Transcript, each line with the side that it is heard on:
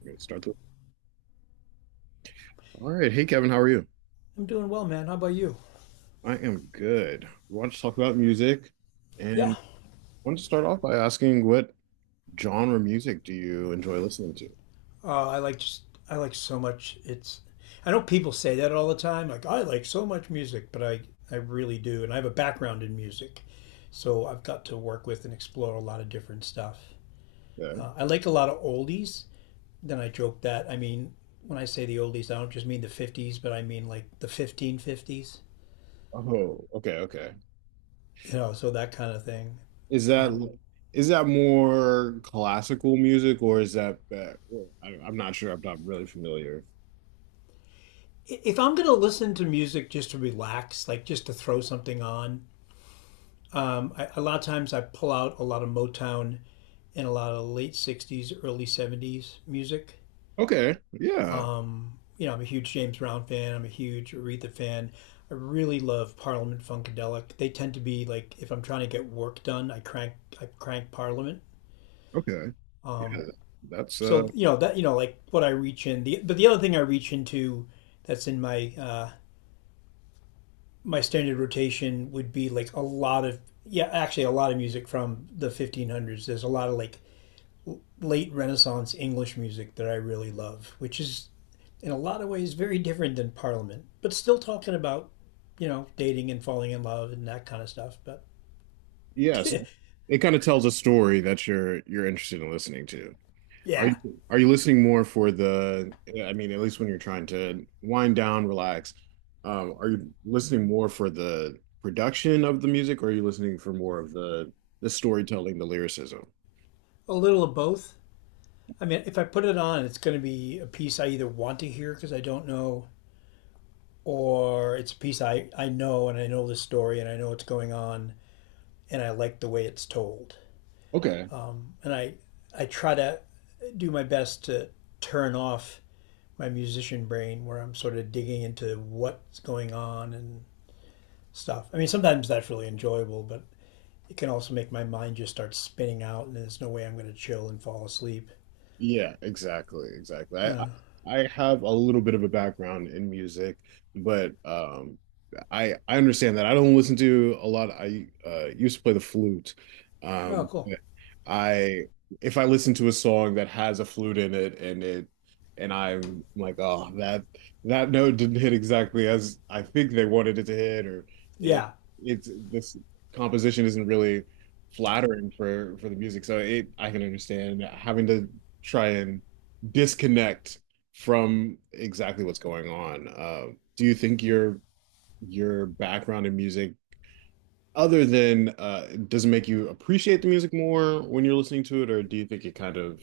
right: We're gonna start the. All right. Hey, Kevin, how are you?
left: I'm doing well, man. How about you?
right: I am good. We want to talk about music
left: Yeah.
right: and want to start off by asking what genre music do you enjoy listening to?
left: I like so much. It's I know people say that all the time. Like I like so much music, but I really do, and I have a background in music, so I've got to work with and explore a lot of different stuff.
right: Okay.
left: I like a lot of oldies. Then I joke that when I say the oldies, I don't just mean the '50s, but I mean like the 1550s.
right: Oh, okay, okay.
left: You know, so that kind of thing.
right: Is that
left: Um,
right: is that more classical music or is that I'm not sure. I'm not really familiar.
left: if I'm gonna listen to music just to relax, like just to throw something on, a lot of times I pull out a lot of Motown and a lot of late 60s, early 70s music.
right: Okay. Yeah.
left: You know, I'm a huge James Brown fan. I'm a huge Aretha fan. I really love Parliament Funkadelic. They tend to be like if I'm trying to get work done, I crank Parliament.
right: Okay. Yeah.
left: Um,
right: That's
left: so you know that you know like what I reach in the but the other thing I reach into that's in my my standard rotation would be like a lot of yeah actually a lot of music from the 1500s. There's a lot of like late Renaissance English music that I really love, which is in a lot of ways very different than Parliament, but still talking about, you know, dating and falling in love and that kind of stuff. But
right: yes. It kind of tells a story that you're interested in listening to.
left: yeah,
right: Are you listening more for I mean, at least when you're trying to wind down, relax, are you listening more for the production of the music, or are you listening for more of the storytelling, the lyricism?
left: a little of both. I mean, if I put it on, it's going to be a piece I either want to hear because I don't know, or it's a piece I know and I know the story and I know what's going on and I like the way it's told.
right: Okay.
left: And I, I try to do my best to turn off my musician brain where I'm sort of digging into what's going on and stuff. I mean, sometimes that's really enjoyable, but it can also make my mind just start spinning out and there's no way I'm going to chill and fall asleep.
right: Yeah, exactly, exactly. I have a little bit of a background in music, but I understand that I don't listen to a lot. I used to play the flute.
left: Oh, cool.
right: But I if I listen to a song that has a flute in it and I'm like, oh, that note didn't hit exactly as I think they wanted it to hit, or it
left: Yeah.
right: it's this composition isn't really flattering for the music, so it I can understand having to try and disconnect from exactly what's going on. Do you think your background in music, other than does it make you appreciate the music more when you're listening to it, or do you think it kind of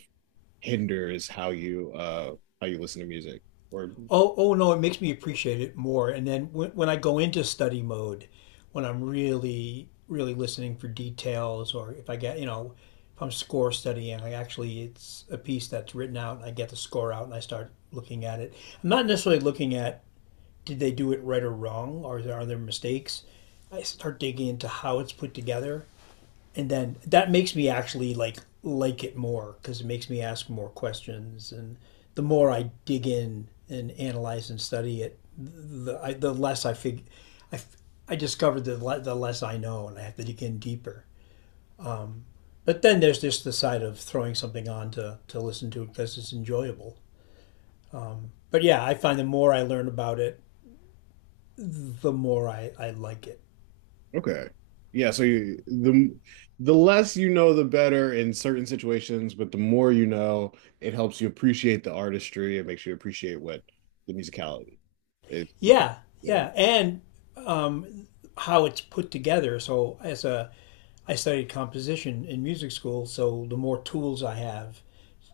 right: hinders how you listen to music? Or
left: Oh, no, it makes me appreciate it more. And then when I go into study mode, when I'm really, really listening for details, or if I get, you know, if I'm score studying, I actually, it's a piece that's written out and I get the score out and I start looking at it. I'm not necessarily looking at did they do it right or wrong, or are there mistakes? I start digging into how it's put together, and then that makes me actually like it more because it makes me ask more questions, and the more I dig in and analyze and study it, the less I fig, I discovered the less I know, and I have to dig in deeper. But then there's just the side of throwing something on to listen to it because it's enjoyable. But yeah, I find the more I learn about it, the more I like it.
right: okay, yeah. So you, the less you know, the better in certain situations, but the more you know, it helps you appreciate the artistry. It makes you appreciate what the musicality is. It's kind
left: Yeah,
right: of
left: yeah, and um, how it's put together. I studied composition in music school, so the more tools I have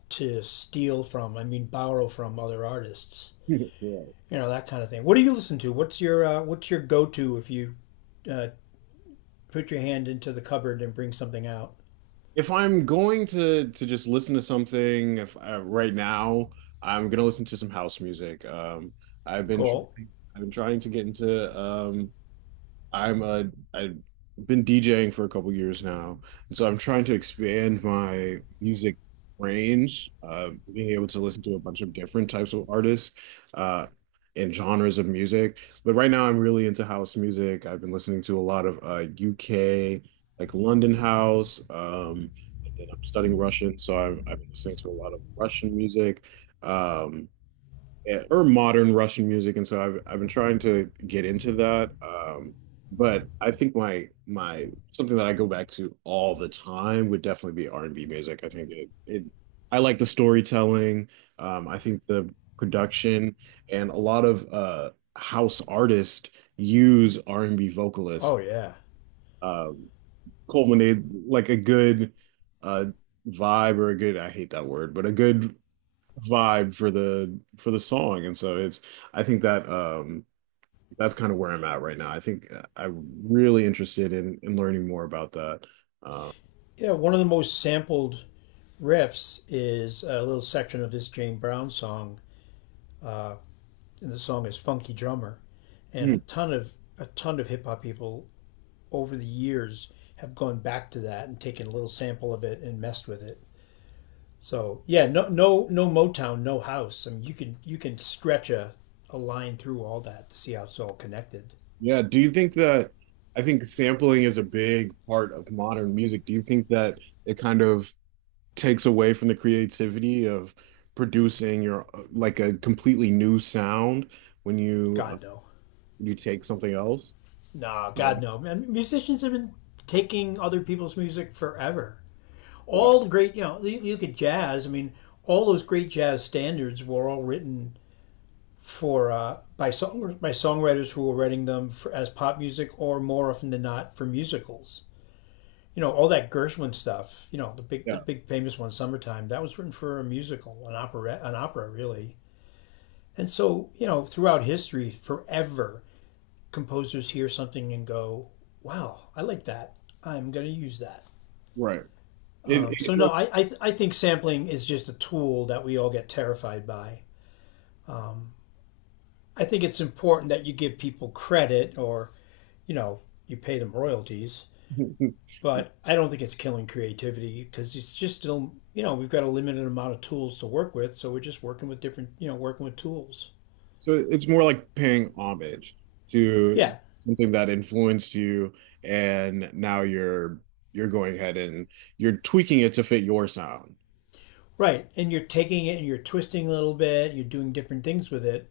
left: to steal from, I mean borrow from other artists,
right: Right.
left: you know that kind of thing. What do you listen to? What's your go to if you uh, put your hand into the cupboard and bring something out?
right: If I'm going to just listen to something, if right now I'm gonna listen to some house music. I've been tr-
left: Cool.
right: I've been trying to get into I'm a I've been DJing for a couple years now, and so I'm trying to expand my music range, being able to listen to a bunch of different types of artists, uh, and genres of music. But right now, I'm really into house music. I've been listening to a lot of UK, like London house. And then I'm studying Russian, so I've been listening to a lot of Russian music. Um, yeah, or modern Russian music, and so I've been trying to get into that. But I think my my something that I go back to all the time would definitely be R&B music. I like the storytelling. I think the production and a lot of house artists use R&B vocalists,
left: Oh yeah,
right: um, culminate like a good uh, vibe or a good, I hate that word, but a good vibe for the song. And so it's I think that that's kind of where I'm at right now. I think I'm really interested in learning more about that uh,
left: yeah. One of the most sampled riffs is a little section of this Jane Brown song and the song is Funky Drummer. And
right: mm.
left: a ton of hip hop people over the years have gone back to that and taken a little sample of it and messed with it. So yeah, no Motown, no house. I mean you can stretch a line through all that to see how it's all connected.
right: Yeah, do you think that, I think sampling is a big part of modern music. Do you think that it kind of takes away from the creativity of producing your like a completely new sound when you
left: God no.
right: you take something else?
left: Nah,
right: Yeah,
left: God no. Man musicians have been taking other people's music forever.
right: yeah,
left: All the great you know, you look at jazz, I mean, all those great jazz standards were all written for by songwriters who were writing them for, as pop music or more often than not for musicals. You know all that Gershwin stuff. You know the
right: yeah,
left: big famous one, "Summertime." That was written for a musical, an opera really. And so you know throughout history, forever composers hear something and go, "Wow, I like that. I'm going to use that."
right: right, it,
left: No,
right: it
left: I think sampling is just a tool that we all get terrified by. I think it's important that you give people credit or, you know, you pay them royalties, but I don't think it's killing creativity because it's just still, you know, we've got a limited amount of tools to work with, so we're just working with different, you know, working with tools.
right: So it's more like paying homage to
left: Yeah,
right: something that influenced you, and now you're going ahead and you're tweaking it to fit your sound.
left: right. And you're taking it and you're twisting a little bit, you're doing different things with it.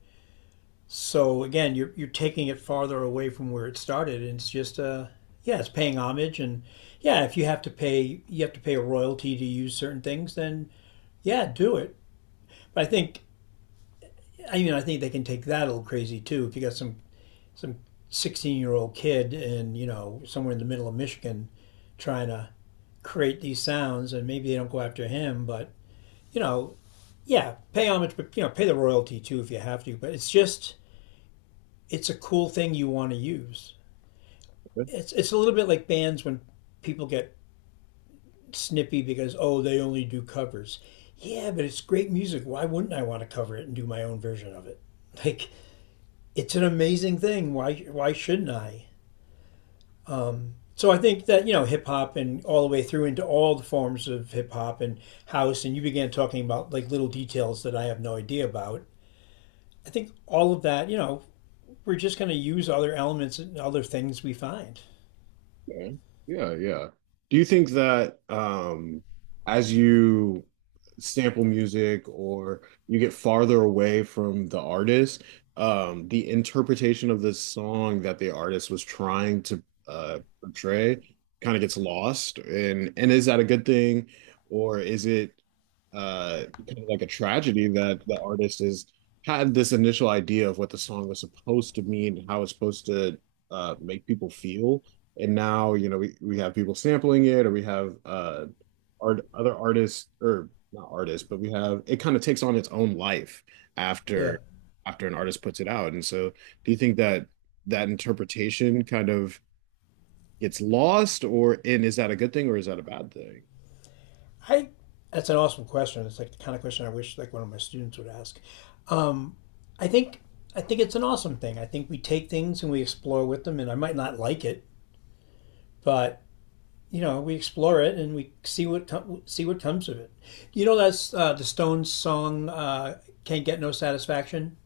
left: So again, you're taking it farther away from where it started and it's just yeah, it's paying homage and yeah, if you have to pay you have to pay a royalty to use certain things, then yeah, do it. But I think I mean I think they can take that a little crazy too. If you got some 16-year old kid and you know somewhere in the middle of Michigan trying to create these sounds, and maybe they don't go after him, but you know yeah, pay homage, but you know pay the royalty too if you have to. But it's just it's a cool thing you want to use. It's a little bit like bands when people get snippy because oh they only do covers. Yeah, but it's great music. Why wouldn't I want to cover it and do my own version of it? Like it's an amazing thing. Why shouldn't I? So I think that you know hip hop and all the way through into all the forms of hip hop and house and you began talking about like little details that I have no idea about. I think all of that, you know, we're just going to use other elements and other things we find.
right: Okay. Yeah, yeah. Do you think that as you sample music or you get farther away from the artist, the interpretation of the song that the artist was trying to portray kind of gets lost? And is that a good thing, or is it kind of like a tragedy that the artist has had this initial idea of what the song was supposed to mean, how it's supposed to make people feel? And now, you know, we have people sampling it, or we have art other artists, or not artists, but we have, it kind of takes on its own life
left: Yeah.
right: after an artist puts it out. And so do you think that that interpretation kind of gets lost? Or and is that a good thing or is that a bad thing?
left: I that's an awesome question. It's like the kind of question I wish like one of my students would ask. Um, I think I think it's an awesome thing. I think we take things and we explore with them and I might not like it, but you know we explore it and we see what comes of it. You know that's the Stones song "Can't Get No Satisfaction."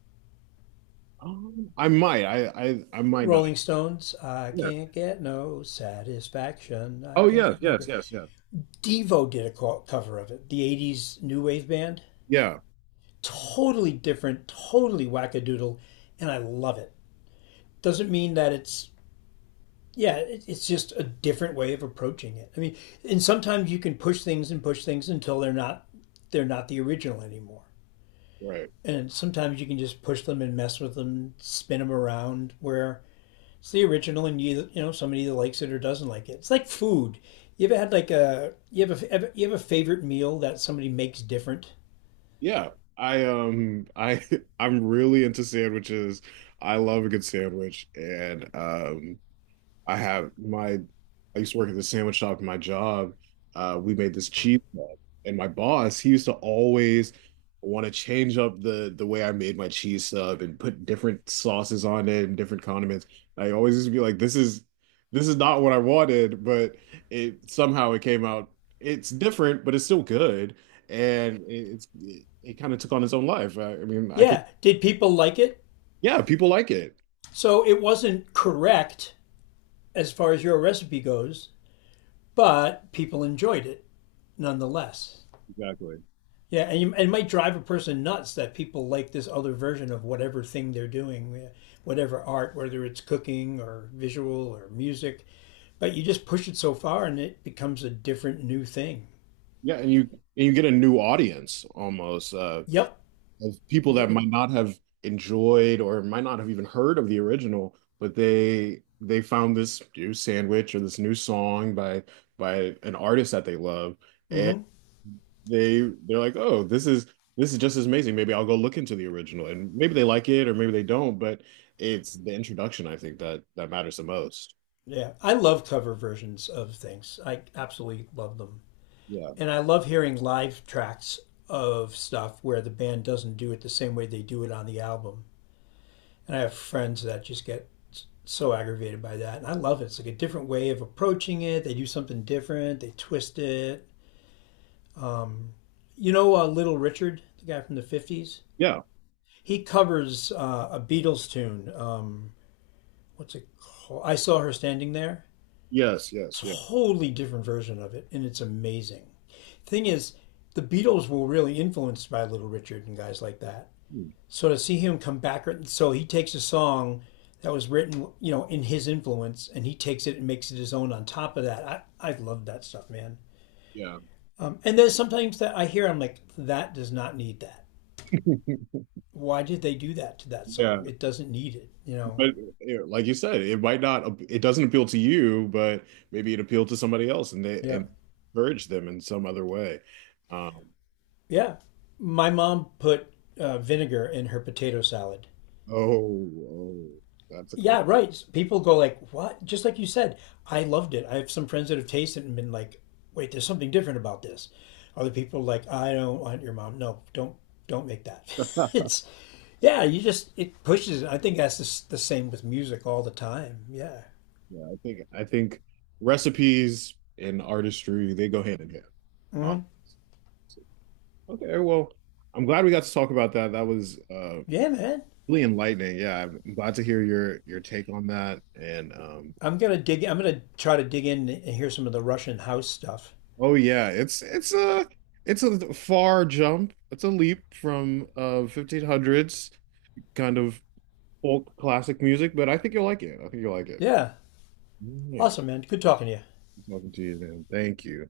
right: I I might know it.
left: Rolling Stones, I
right: Yeah,
left: can't get no satisfaction. I
right: oh
left: can't
right: yeah,
left: get no.
right: yes,
left: gr-"
right: yes, yeah,
left: Devo did a cover of it, the '80s new wave band.
right: yeah,
left: Totally different, totally wackadoodle, and I love it. Doesn't mean that it's yeah, it's just a different way of approaching it. I mean, and sometimes you can push things and push things until they're not the original anymore.
right: right.
left: And sometimes you can just push them and mess with them, spin them around. Where it's the original, and you know somebody either likes it or doesn't like it. It's like food. You ever had like a you have a favorite meal that somebody makes different?
right: Yeah, I I'm really into sandwiches. I love a good sandwich, and I have my I used to work at the sandwich shop in my job. We made this cheese sub, and my boss, he used to always want to change up the way I made my cheese sub and put different sauces on it and different condiments. I always used to be like, this is, this is not what I wanted, but it somehow it came out. It's different, but it's still good, and it kind of took on its own life. I mean, I could,
left: Yeah. Did people like it?
right: yeah, people like it.
left: So it wasn't correct as far as your recipe goes, but people enjoyed it nonetheless.
right: Exactly.
left: Yeah, and you, it might drive a person nuts that people like this other version of whatever thing they're doing, yeah, whatever art, whether it's cooking or visual or music. But you just push it so far and it becomes a different new thing.
right: Yeah, and you get a new audience almost.
left: Yep,
right: Of people that
left: yep.
right: might not have enjoyed or might not have even heard of the original, but they found this new sandwich or this new song by an artist that they love, and
left: Mm-hmm.
right: they're like, oh, this is just as amazing. Maybe I'll go look into the original, and maybe they like it or maybe they don't, but it's the introduction, I think, that that matters the most.
left: Yeah, I love cover versions of things. I absolutely love them.
right: Yeah,
left: And I love hearing live tracks of stuff where the band doesn't do it the same way they do it on the album. And I have friends that just get so aggravated by that. And I love it. It's like a different way of approaching it. They do something different, they twist it. You know, Little Richard, the guy from the 50s?
right: yeah,
left: He covers a Beatles tune. What's it called? I Saw Her Standing There.
right: yes, yes, yeah.
left: Totally different version of it. And it's amazing. Thing is, the Beatles were really influenced by Little Richard and guys like that.
right: Hmm.
left: So to see him come back, so he takes a song that was written, you know, in his influence, and he takes it and makes it his own. On top of that, I love that stuff, man.
right: Yeah,
left: And there's sometimes that I hear, I'm like, that does not need that. Why did they do that to that
right: yeah.
left: song? It doesn't need it, you know.
right: But you know, like you said, it might not, it doesn't appeal to you, but maybe it appealed to somebody else, and they
left: Yeah,
right: and encouraged them in some other way. Um,
left: yeah. My mom put vinegar in her potato salad.
right: oh, oh, that's a crime.
left: Yeah, right. People go like, "What?" Just like you said, I loved it. I have some friends that have tasted it and been like, "Wait, there's something different about this." Other people like, "I don't want your mom. No, don't make that." it's yeah, you just it pushes it. I think that's the same with music all the time. Yeah.
right: Yeah, I think, I think recipes and artistry, they go hand in hand,
left: Hmm.
right: obviously. Okay, well, I'm glad we got to talk about that. That was
left: Yeah, man.
right: really enlightening. Yeah, I'm glad to hear your take on that. And
left: I'm gonna dig. I'm gonna try to dig in and hear some of the Russian house stuff.
right: oh yeah, it's a far jump. It's a leap from 1500s kind of folk classic music, but I think you'll like it. I think you'll like it.
left: Yeah,
right: Yeah,
left: awesome, man. Good talking to you.
right: talking to you, man. Thank you.